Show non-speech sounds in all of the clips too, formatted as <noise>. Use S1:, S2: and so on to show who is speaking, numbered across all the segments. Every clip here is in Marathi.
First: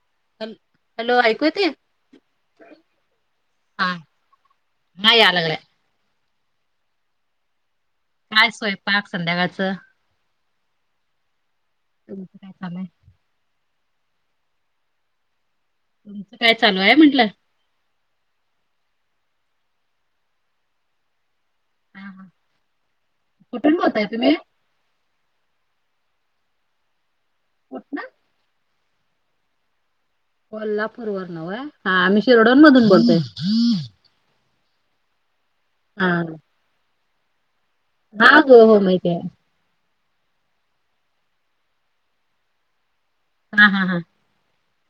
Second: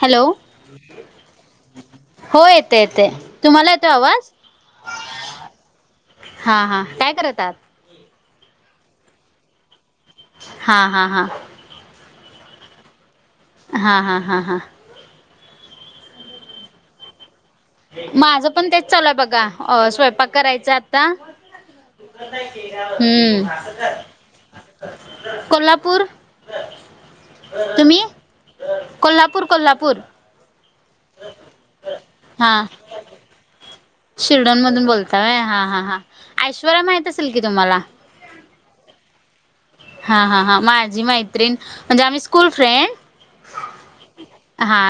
S1: हॅलो
S2: हॅल हॅलो ऐकू येतंय?
S1: हो येते येते तुम्हाला येतो आवाज?
S2: नाही आल गड्या.
S1: हां हां काय करत आहात?
S2: काय स्वयंपाक संध्याकाळचं.
S1: हा हा हा.
S2: तुमच काय चालू आहे.
S1: हा हा हा हा.
S2: तुमचं काय चालू आहे म्हटलं?
S1: माझं पण तेच चालूय बघा अ स्वयंपाक करायचा आता
S2: हा हा
S1: हम्म.
S2: कुठून बोलताय तुम्ही
S1: कोल्हापूर तुम्ही?
S2: कुठनं?
S1: कोल्हापूर कोल्हापूर.
S2: कोल्हापूर वरन व्हय हा आम्ही शिरडन मधून बोलतोय.
S1: शिर्डन मधून बोलताय हा हा हां ऐश्वर्या माहीत असेल की तुम्हांला?
S2: हा ग हो माहिती आहे.
S1: हा हा हां माझी मैत्रीण म्हणजे आम्ही स्कूल फ्रेंड
S2: हा हा हां.
S1: हा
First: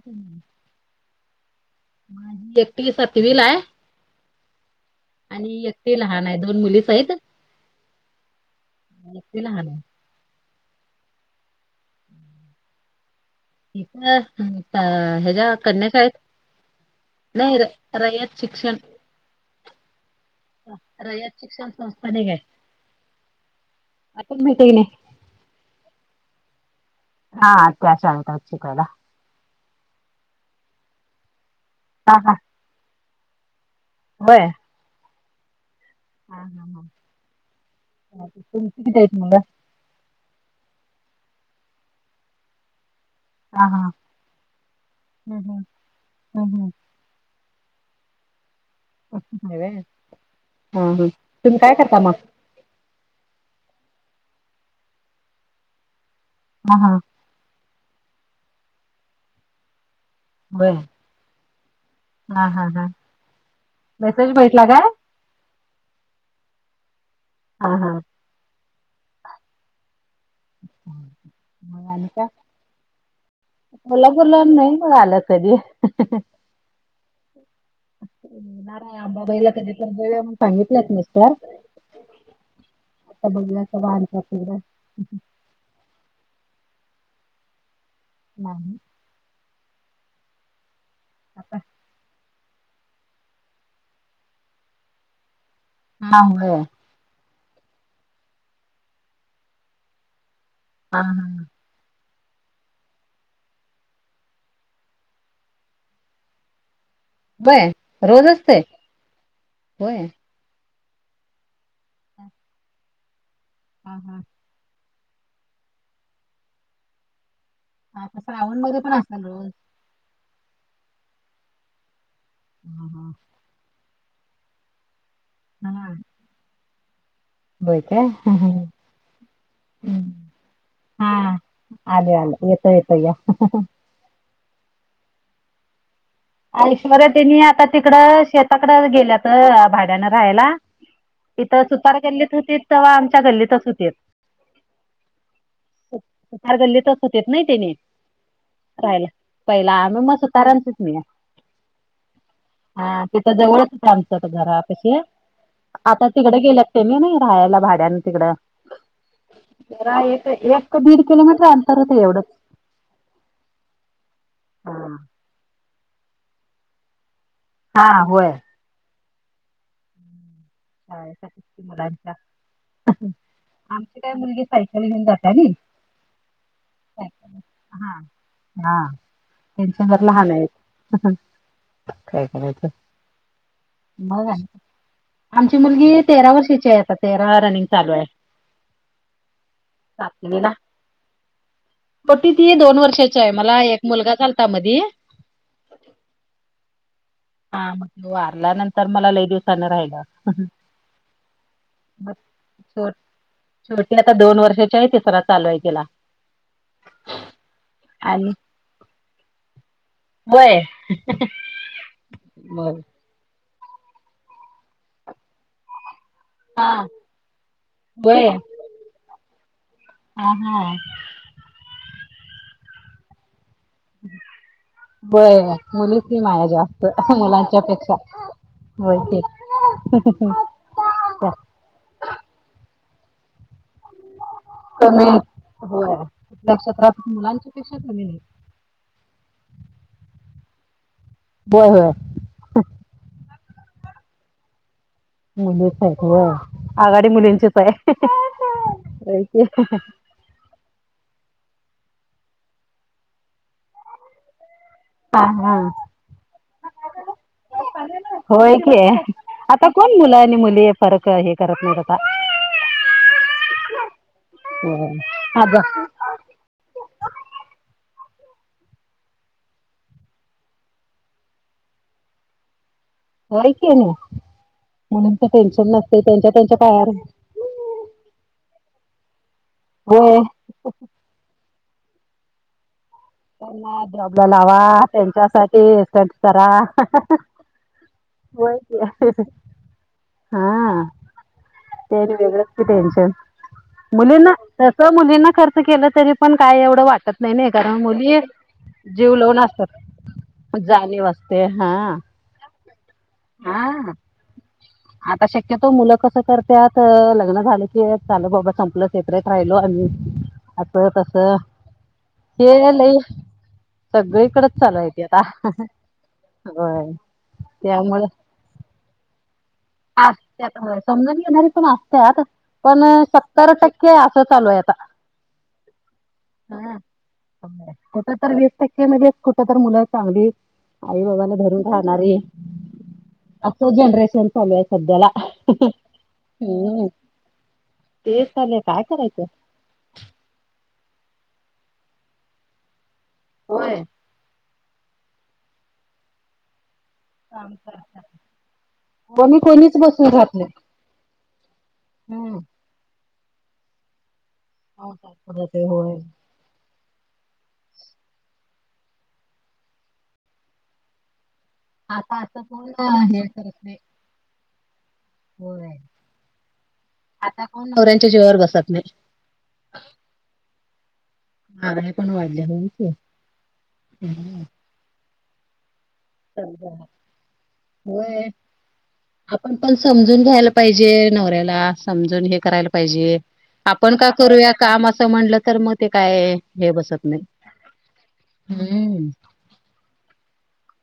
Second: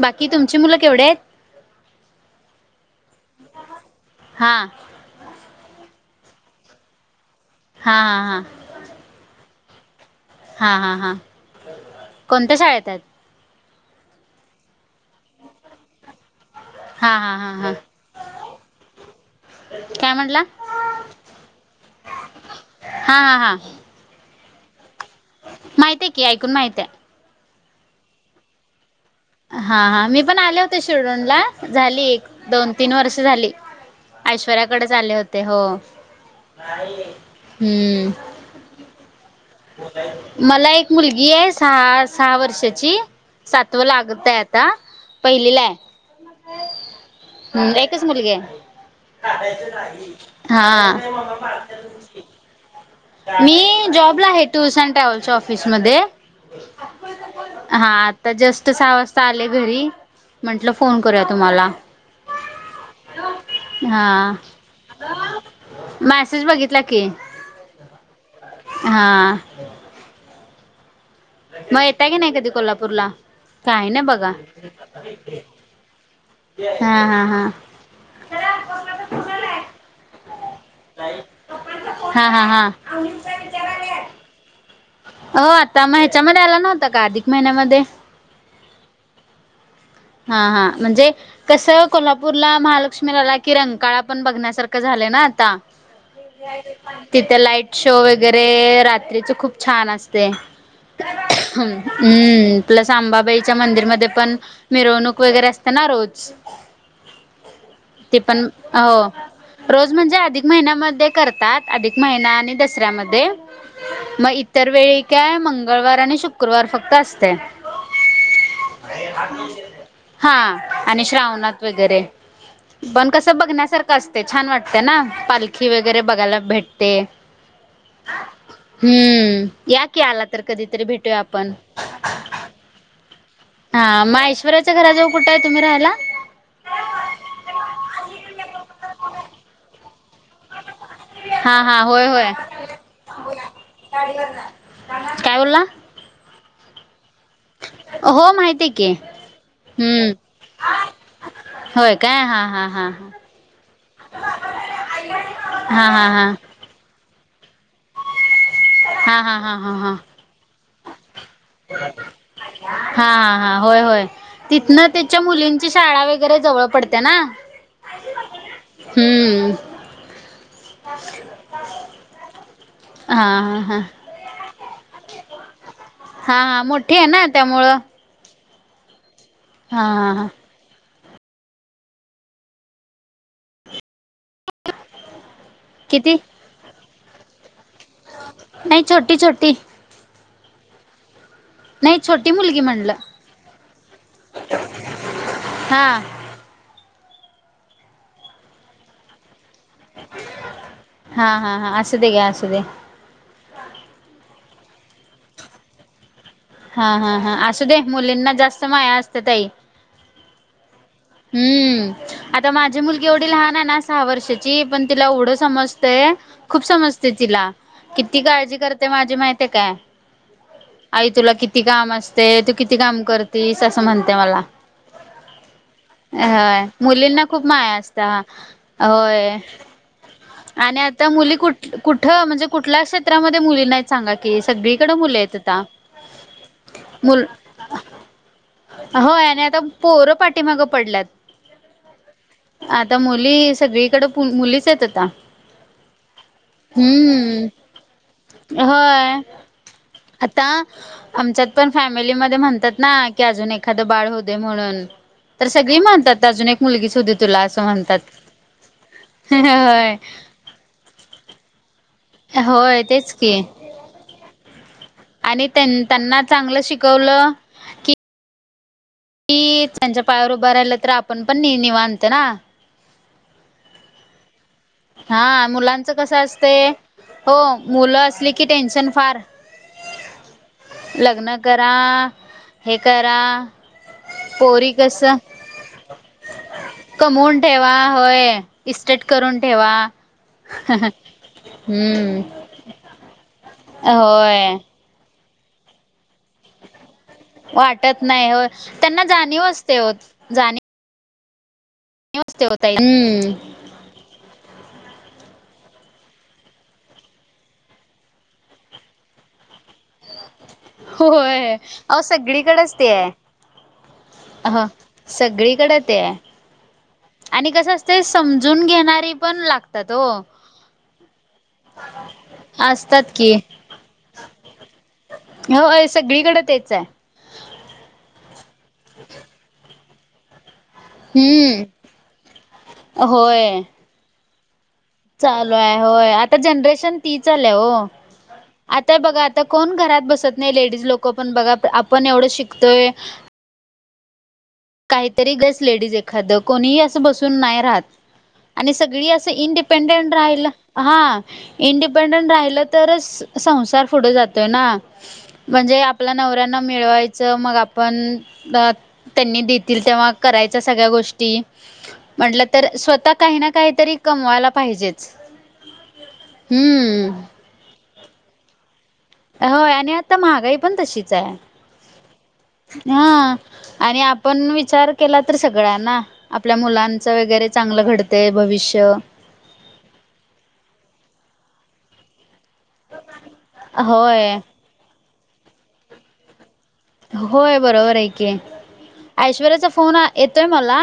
S1: बाकी तुमची मुलं केवढे आहेत?
S2: माझी एक ती सातवी ला आहे.
S1: हा.
S2: आणि एक ती लहान आहे दोन मुलीच आहेत.
S1: हा हा हा.
S2: <unintelligible>
S1: हा हा हा, कोणत्या शाळेत आहे?
S2: ठीक हच्या कन्यात आहे.
S1: हां हां हां
S2: नाही रे
S1: हां
S2: रयात शिक्षण. <inaudible>
S1: काय म्हणलं?
S2: रयत शिक्षण संस्थान ग.
S1: हा हा हा.
S2: आपण भेटे नाही.
S1: माहितय की ऐकून माहितय.
S2: हा अत्याशार येतची पहिला.
S1: हा हा, मी पण आले होते शेडून ला झाली
S2: हा
S1: एक,
S2: हा
S1: दोन-तीन वर्ष झाली.
S2: होय.
S1: ऐश्वर्याकडेच आले होते हो,
S2: हा हा हा.
S1: हम्म.
S2: तुमची किती आहेत मुल?
S1: मला एक मुलगी आहे सहा, सहा वर्षाची.
S2: हा हा.
S1: सातव लागत आहे आता,
S2: हम्म
S1: पहिलीला‌
S2: हम्म.
S1: आहे.
S2: हम्म हम्म.
S1: हम् एकयकच मुल आहे,
S2: होय व्हय.
S1: हा.
S2: तुम्ही काय करता मग?
S1: मी जॉबला आहे टूर्स अँड ट्रॅव्हल्सच्या ऑफिसमध्ये.
S2: ह हां.
S1: हा आता जास्ट सहा वाजता आले घरी.
S2: होय.
S1: म्हंटलं फोन करूया तुम्हाला,
S2: हा हा हा मेसेज
S1: हा.
S2: भेटला काय?
S1: मॅसेज बघितला की.
S2: हा हा.
S1: हा.
S2: हम्म.
S1: मग येेता की नाही कधी कोल्हापूरला? काय ना बघा
S2: कोल्हापूरला नाही मग आलं कधी.
S1: हा हा हा.
S2: न अंबाबाईला कधी तर जाऊया सांगितलंत असल असत.
S1: हा हा हा.
S2: <unintelligible>
S1: हो आता म ह्याच्यामध्ये आला नव्हता का अर्धक महिन्यामध्ये?
S2: नाही.
S1: हा हा, म्हणजे
S2: आता.
S1: कसं को्हापू पूरला महालक्ष्मीला की रंगकाळा पण बघण्यासारखं झाले ना आता.
S2: हा हय.
S1: तिथे लाईट शो वगैरे रात्रीचे खूप छान असते.
S2: <unintelligible>
S1: ह हम्म, प्लस अंबाबाईच्या मंदिरमध्ये पण मिरउनिक वगैरे असस्ना रोज.
S2: होय
S1: ते
S2: रोज
S1: पण
S2: असतंय
S1: हो रोज
S2: होय.
S1: म्हणजे आधिक महिन्यामध्ये करतात अधिक महिना आणि दसऱ्यामध्ये,
S2: हा हा.
S1: मग इतर वेळी काय मंगळवार आणि शुक्रवार फक्त असते.
S2: हा त श्रावण मध्ये पण असतात.
S1: हा आणि श्रावणात वगैरे,
S2: हा
S1: पण
S2: हा.
S1: कस बघण्यासारखं असते छान वाटते ना पालखी वगैरे बघायला भेटते.
S2: हो काय हम्म हम् हम्.
S1: हम्म, या की आला तर कधीतरी
S2: हा
S1: भेटूया आपण.
S2: आले येतो येतो या.
S1: हां, मग ऐश्वर्याच्या घराजऊळ कुठे आहे तुम्ही राहायला?
S2: ऐश्वर्या त्यांनी आता तिकडं शेताकडे गेल्यात भाड्यानं राहायला.
S1: हा
S2: इथं
S1: हा
S2: सुतार
S1: होय होय
S2: गल्लीत होती तव्हां आमच्या गल्लीतच होती.
S1: काय बोलला?
S2: तार गल्लीतच होतेत नाही त्याने,
S1: हो माहिती आहे की
S2: राहायला पहिला आमी म
S1: हम्म
S2: सुताराणचेच मीं.
S1: होय काय? हां.
S2: हा तिथं जवळच होत आमच घरा पाशी,
S1: हा हा हा
S2: आता तिकडं
S1: हा
S2: गेल्यात. त्यांनी नाही राहायला भाड्यान तिकडं
S1: हा हा हा हा
S2: राह एक एक का एक दीड किलोमीटर अंतर होत एवढंच.
S1: हा हा हा होय होय
S2: हा
S1: तिथन त्याच्या मुलीं ची शाळा वगैरे जवळ पडते ना.
S2: हा होय.
S1: हम्म.
S2: शाळेच्या मुलांच्या
S1: हा हा हा
S2: आमची काय मुलगी सायकल घेऊन जाते आणि
S1: हां हां मोठीे आहे ना त्यामुळं.
S2: हां
S1: हा
S2: त्यांच घर
S1: हा हा
S2: लहान आहे काय करायचं? मग आहे आमची मुलगी
S1: किती
S2: तेरा वर्षाची आहे आता तेरा रनिंग चालू आहे.
S1: नाही छोटी छोटी.
S2: सातवीला.
S1: नाही छोटी
S2: पतीती
S1: मुलगी
S2: दोन
S1: म्हणलं
S2: वर्षाची आहे मला एक मुलगा झालता मधी.
S1: हां.
S2: हा मग वारल्यानंतर मला लई दिवस सान राहिला
S1: हा हा हा असू दे
S2: म
S1: घ्या असू दे
S2: शेव शेवटी आता दोन वर्षाची आहे तिसरा चालूय तिला.
S1: हा हा हा असूदे
S2: आणि
S1: मुलींना जास्त माया असते ताई.
S2: होय.
S1: हम्म आता
S2: मग
S1: माझी मुल एवढी लहान हाय ना सहा वर्षाची पण तिला एवढं समजतंय. खूप
S2: हा
S1: समजते तिला किती
S2: होय
S1: काळजी करते माझी माहिती आहे काय?
S2: हा हा.
S1: आई तुला किती काम असते तू किती काम करतीस असं म्हणते मला.
S2: <unintelligible> मुली ची माया
S1: होय
S2: जास्त
S1: मुलींना खूप
S2: मुलांच्या
S1: माया
S2: पेक्षा
S1: असत्या
S2: होती.
S1: होय आणि आता मुली कुठ कुठं म्हणजे कुठल्या क्षेत्रामध्ये मुली नाहीत? सांगा की सगळीकड
S2: कमी
S1: मुल येत आता
S2: होय कुठल्या क्षेत्रात
S1: मुलं
S2: मुलांच्या पेक्षा कमी नाही.
S1: होय आणि आता पोरं पाठीमागं पडल्यात.
S2: बोय होय.
S1: आता मुली सगळीकड पु मुलीच आहेत आता.
S2: मुलीच हायत व्हय आघाडी
S1: हम्म
S2: मुलींचीच आहे
S1: होय
S2: <unintelligible>
S1: आता आमच्यात पण फॅमिलीमध्ये म्हणतात ना की आजून एखाद बाळं होऊ दे म्हणून
S2: हा
S1: तर
S2: हा
S1: सगळी म्हणतात अजून एक मुलगीच होऊ दे तुला असं म्हणतात.
S2: होय की आता
S1: होय
S2: कोण मुलं आणि मुली फरक हे करत नाही.
S1: होय तेच की
S2: होय
S1: आणि
S2: आजा
S1: त्यां त्यांना चांगलं शिकवलं की त्यांच्या पायावर उभा राहिलं तर आपण पण नि निवांत ना.
S2: व्हय की त्यांच
S1: हा
S2: टेन्शन
S1: मुलांच
S2: नसते
S1: कसं
S2: त्यांच्या त्यांच्या
S1: असते
S2: पायावर
S1: हो मुलं असले की टेन्शन फार
S2: होय.
S1: लग्न करा अ हे करा
S2: त्यांना जॉबला लावा
S1: पोरी कस
S2: त्यांच्यासाठी इस्टेट करा.
S1: कमवून ठेवा होय इस्टेट करून ठेवा हम्म.
S2: टे्शन मुलींना
S1: होय
S2: तस मुलींना खर्च केलं तरी पण काय एवढं वाटत नाही. नाही नाही दहा मु
S1: वाटत नाही हो त्यांना जाणीव असते हो जाणीव.
S2: जाणीव असते हा
S1: जाणीव असते हो ताई हम्म
S2: हां
S1: ह <inaudible>
S2: आता शक्यतो मुलं कसं करत्यात लग्न झालं की चाल बाबा संपलं सेपरेट राहिलो आम्ही असं तसं
S1: होय अहो
S2: ते
S1: सगळीकडेच
S2: लय.
S1: आहे
S2: सगळीकडच
S1: अ
S2: चालू आहे आता
S1: सगळीकडे ते आहे
S2: बर
S1: आणि कसं असते समजून घेणारी पण लागत
S2: त समजून घेणारे पण असतत पण
S1: असतात की
S2: सत्तर टक्के असं चालू आहे आता.
S1: हो सगळीकडे तेच आहे
S2: कुठ तर वीस टक्के मध्येेच कुठ तर मुलं चांगली आई बाबाला धरून
S1: हम्म.
S2: राहणारी
S1: होय
S2: असं जनरेशन चालूय.
S1: चालू आहे होय आता जनरेशन ती चालू आहे हो
S2: तेच चाललंय काय
S1: आता
S2: करायचं.
S1: बघा आता. कोण घरात बसत नाही लेडीज लोक पण बघा आपण एवढं शिकतोय.
S2: होय
S1: काहीतरी गेस लेडीज एखादं कोणीही असं बसून
S2: काम
S1: नाही राहत.
S2: करत रहा.
S1: आणि सगळी असं इंडिपेंडेंट
S2: राहत
S1: राहिला
S2: नाही.
S1: हां. इंडिपेंडंट
S2: हम्म
S1: राहिलं तरच संसार पुढे जातोय ना
S2: ते
S1: म्हणजे
S2: होय.
S1: आपला नवरा मिळवायच मग आपण त्यांनी देतील तेव्हा करायचा सगळ्या गोष्टी.
S2: आता असं
S1: म्हटलं तर
S2: कोण
S1: स्वतः
S2: हे
S1: काही ना
S2: करत नाही.
S1: काहीतरी कमवायला पाहिजेच.
S2: होय
S1: हम्म
S2: आता नवऱ्यांच्या जिवावर बसत नाही.
S1: होय आणि आता महागाई पण तशीच आहे.
S2: महागाई पण वाढले.
S1: हां आणि आपण विचार केला तर सगळ्यांना आपल्या मुलांचं वगैरे चांगलं
S2: होय.
S1: घडतेय भविष्य.
S2: आपण पण समजून घ्यायला पाहिजे नवऱ्याला समजून हे करायला पा पाहिजे आपण का
S1: होय
S2: करूया काम असं म्हणलं तर मग ते काय हे बसत नाही.
S1: होय बरोबर आहे की
S2: हम्म.
S1: ऐश्वर्याचा फोन येतोय मला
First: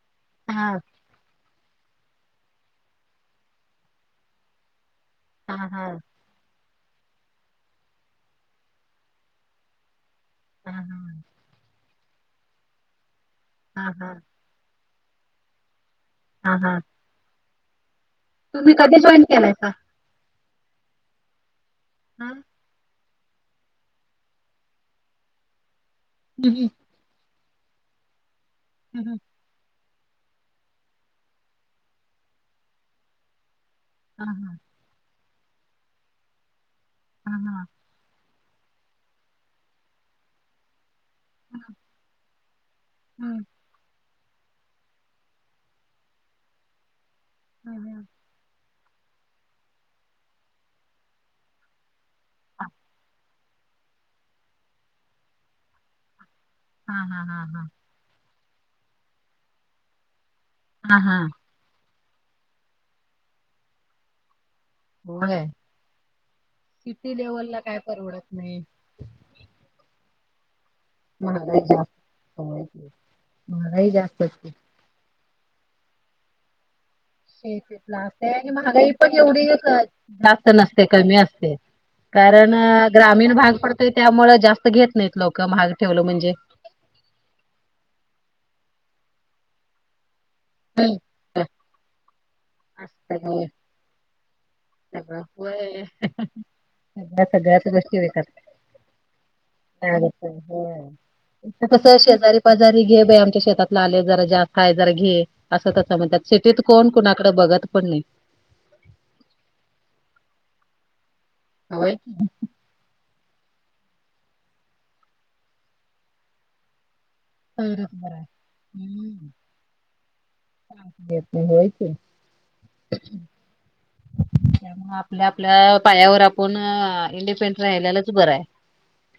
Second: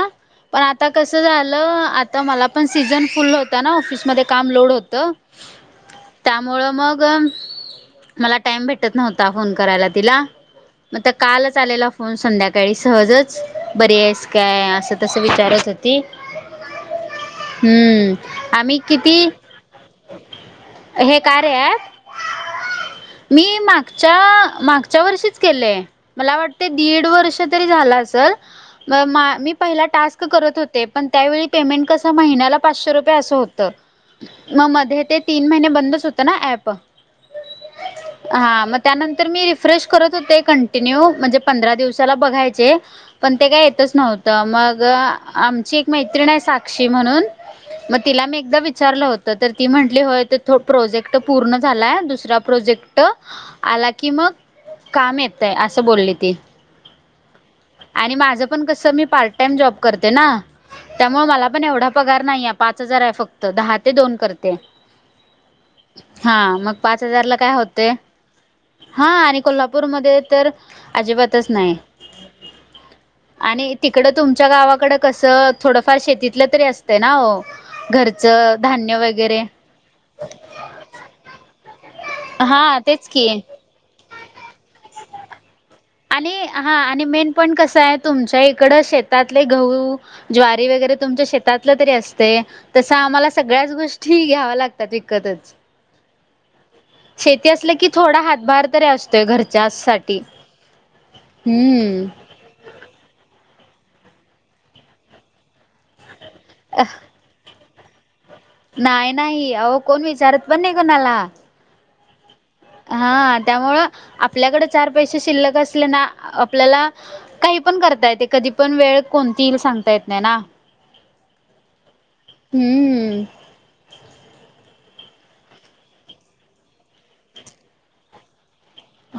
S1: पण
S2: हा
S1: आता कस झालं आता मला पण सीझन फुल होता ना ऑफिसमध्ये काम लोड होत.
S2: हा हां
S1: त्यामुळं मग मला टाईम भेटत नव्हता फोन करायला तिला. मग तर कालच आलेला फोन संध्याकाळी सहजच
S2: हा
S1: बरी
S2: हा
S1: आहेस का? काय असं तसं विचारत होती.
S2: हा हां
S1: हम्म आम्ही किती
S2: जॉईन केलायसा?
S1: हे काय रे
S2: हम्म
S1: मी मागच्या मागच्या वर्षीच केलेय मला वाटतं दीड वर्ष तरी झालं असेल मी पहिला टास्क करत होते पण त्यावेळी पेमेंट कस महिन्याला पाचशे रुपये असं होत. मग मध्ये ते तीन महिने बंदच होत ना ऍप
S2: हां
S1: हा मग त्यानंतर मी रिफ्रेश करत होते कंटिन्यू म्हणजे पंधरा दिवसाला बघायचे. पण ते काय येतच नव्हत मग आमची एक मैत्रिण आहे साक्षी म्हणून मग तिला मी एकदा विचारलं होत तर ती म्हंटली हो प्रोजेक्ट पूर्ण झाला. दुसरा प्रोजेक्ट आला की मग काम येत आहे असं बोलली ती
S2: हा हा हा हा
S1: आणि माझं पण कस मी पार्ट टाइम जॉब करते ना
S2: हा हा
S1: त्यामुळे मला पण एवढा पगार नाही आहे पाच हजार आहे फक्त दहा ते दोन करते.
S2: होय.
S1: हा मग पाच
S2: सिटी
S1: हजारला
S2: लेवल ला काय
S1: होते
S2: परवडत नाही.
S1: हा आणि कोल्हापूरमध्ये तर अजिबातच
S2: महागाई
S1: नाही
S2: जास्त आहे.
S1: आणि तिकड तुमच्या गावाकड कसं थोडंफार शेतीतलं तरी असत. हो ते नाव <unintelligible>
S2: शेतीतल अस आणि महागाई पण एवढी जास्त नसते कमी असते. कारण
S1: हा तेच की
S2: ग्रामीण भाग पडतोय त्यामुळ जास्त घेत नाहीत लोक महाग ठेवलं
S1: आणि
S2: म्हणजे.
S1: हा आणि मेन पॉईंट कसं आहे तुमच्या इकडं शेतातले गहू ज्वारी वगैरे तुमच्या शेतातलं तरी असते तस
S2: असतय
S1: आम्हाला
S2: होय.
S1: सगळ्याच गोष्टी घ्याव्या लागत.
S2: सगळं होय.
S1: शेती
S2: सध्यात
S1: असलं की
S2: मशी
S1: थोडा
S2: बात
S1: हातभार तरी असतोय घरच्यासाठी
S2: <unintelligible> तुमच कस
S1: हम्म
S2: शेजारी पाजारी घे बाई आमच्या शेतातला आले जरा जास्त आहे जरा घे असं तस म्हणतात. सिटीत कोण कोणाकडे बघत पण नाही.
S1: नाही नाही अहो कोण विचारत पण नाही कोणाला.
S2: होय.
S1: हा त्यामुळं आपल्याकडे चार पैसे शिल्लक असले ना आपल्याला काही पण
S2: तरच
S1: करता
S2: बरं आहे.
S1: येते कधी पण वेळ
S2: हम्म.
S1: कोणती येईल सांगता येत नाही ना.
S2: येत नाही होय की
S1: हम्म.
S2: त्यामुळ आपल्या आपल्या पायावर आपण इंडिपेंडं राहिल्यालाच बरंय.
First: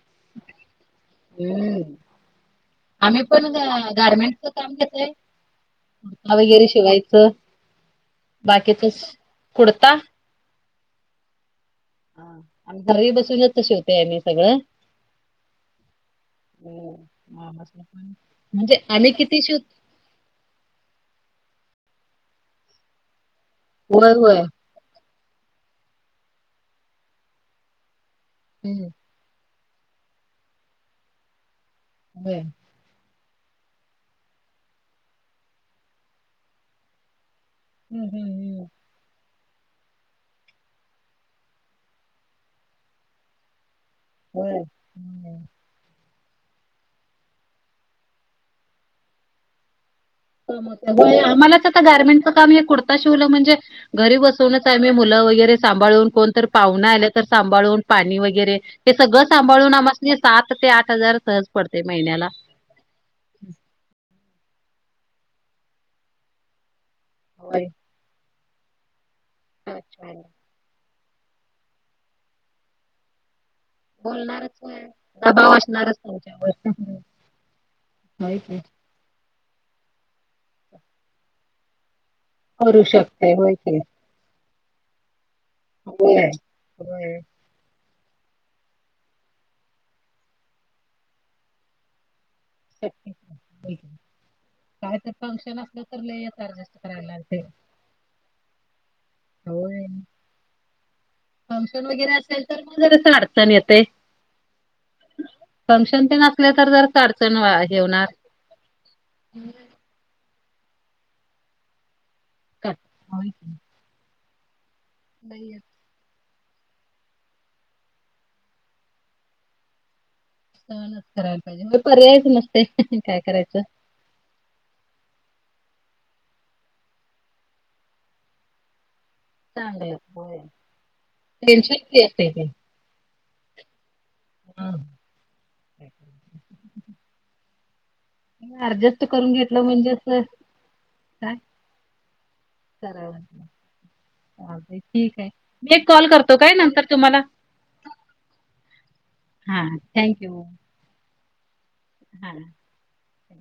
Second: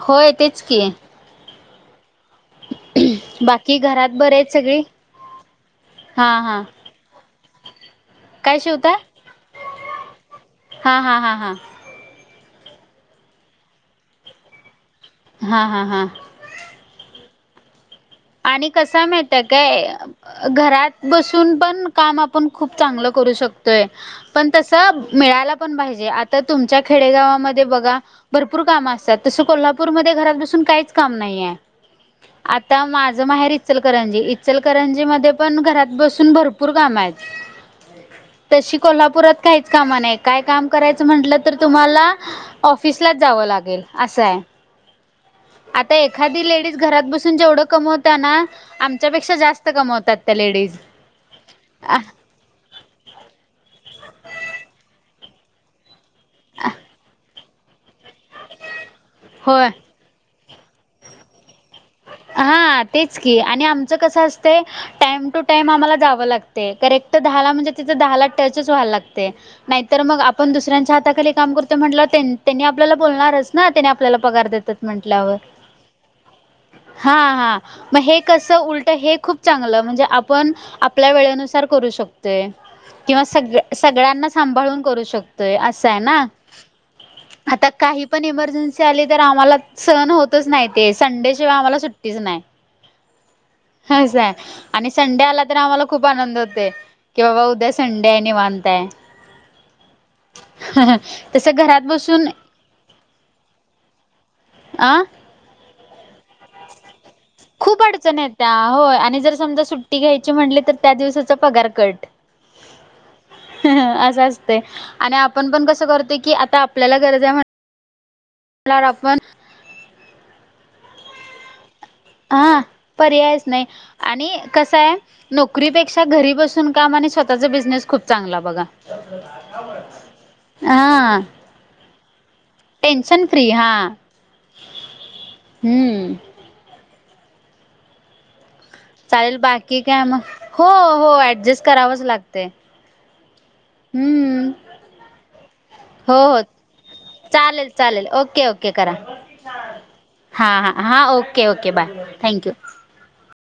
S1: होय तेच की,
S2: हम्म, आम्ही पण
S1: बाकी
S2: अ
S1: घरात बरे
S2: गारमेंटच
S1: आहेत
S2: काम
S1: सगळी
S2: घेतोय
S1: हा
S2: कुडता
S1: हा
S2: वगैरे शिवायचं
S1: काय शिवताय?
S2: बाकीच कुडता
S1: हा हा हा हा
S2: आम्ही घरी बसूनच शेवते आमी सगळं
S1: हा हा हा
S2: हो <unintelligible>
S1: आणि
S2: म्हणजे
S1: कसा
S2: आम्ही किती
S1: माहितेय
S2: शिव
S1: काय अ घरात बसून पण काम आपण खूप चांगलं करू शकतोय
S2: होय होय
S1: पण तस मिळायला पण पाहिजे आता तुमच्या खेडेगावामध्ये बघा भरपूर
S2: हम्म
S1: काम असतात. तसं कोल्हापूरमध्ये घरात बसून काहीच काम नाहीय.
S2: होय.
S1: आता माझ माझ माहेर इचलकरंजी इचलकरंजी मध्ये पण घरात बसून भरपूर काम आहेत.
S2: हम्म हम् हम्
S1: तशी कोल्हापुरात काहीच काम नाही काय काम करायचं म्हटलं तर तुम्हाला ऑफिसलाच जावं लागेल. असं आहे
S2: होय हं.
S1: आता एखादी लेडीज घरात बसून जेवढं कमवत त्यांना आमच्यापेक्षा जास्त कमवत्यात.
S2: आम्हालाच येत गार्मेंट हे कुडता शिवल म्हणजे घरी बसूनचय मुलं वगैरे सांभळून कोणतर पाहुना आलं तर सांभाळून पाणी वगैरे हे सगळं
S1: होय
S2: सांभाळून आम्हास सात ते आठ हजार सहज पडतय महिन्याला
S1: हा तेच की आणि आमचं कसं असतय टाइम टू टाइम आम्हाला जावं लागतय करेक्ट दहा ला
S2: होय.
S1: म्हणजे तिथं दहाला टचच व्हाय लागतंय नाहीतर
S2: अच्छा
S1: मग आप पण दुसऱ्यांच्या हाताखाली काम करतोय म्हंटल्याव त्यांनी आपल्याला बोलणारच. ना त्यानी आपल्याला पगार देतेत म्हंटल्यावर.
S2: <unintelligible> त्यांच्यावर
S1: हा हा मग हे कसं उल हे खूप चांगलं म्हणजे आपण आपल्या वेळेनुसार करू शक असय
S2: करू
S1: किंवा
S2: शकते होय
S1: सग
S2: की
S1: सगळ्यांना सांभाळून करू शक तोय असंयना
S2: होय होय.
S1: आता काही पण इमर्जन्सी आली तर आम्हाला सहन होतच नाही ते संडे शिवाय आम्हाला सुट्टीच नाह
S2: <unintelligible>
S1: <unintelligible> असय आणि
S2: काय
S1: संडे आला तर
S2: फंक्शन असलं
S1: आम्हाला खूप आनंद
S2: लयच
S1: होतय
S2: ऍडजस्ट करायला
S1: की
S2: लागते.
S1: बाबा उद्या संडेय निवांत ते <unintelligible>
S2: होय
S1: हं हं <inaudible>
S2: फंक्शन वगैरे असेल तर म जरास आडचन नाही येतेय
S1: अ
S2: फंक्शन ते आसन असल तर जरास अडचण हे होणार
S1: त्या होय आणि जर समजा सुट्टी घ्यायची म्हटली तर त्या दिवसाचा पगार कट
S2: का हो <unintelligible>
S1: असं असतय आणि आपण पण कसं करतो की आता आ आपल्याला गरजय म्हण आपण
S2: सहनच करायला पाहिजे हो पर्यायच
S1: हा
S2: नसतोय काय
S1: पर्यायच
S2: करायचं?
S1: नाही आणि कसंय नोकरीपेक्षा घरी बसून काम आणि स्वतःचा बिझनेस खूप चांगला बघा <inaudible> हा
S2: श अस ते <unintelligible> <inaudible>
S1: टेंन्शन फ्री हा हा
S2: हारज <unintelligible> करून
S1: चालेल
S2: घेतलं
S1: बाकी
S2: म्हणजे
S1: काय मग
S2: असं <unintelligible>
S1: हो हो ऍडजस्ट करावंच लागते
S2: करा
S1: हम्म
S2: ठीकय मी एक कॉल
S1: हो
S2: करतो
S1: हो
S2: काय नंतर तुम्हाला
S1: चालेल चालेल ओके ओके करा
S2: हा थँक्यू.
S1: हां हां हां ओके ओके बाय
S2: हा.
S1: थँक्यू.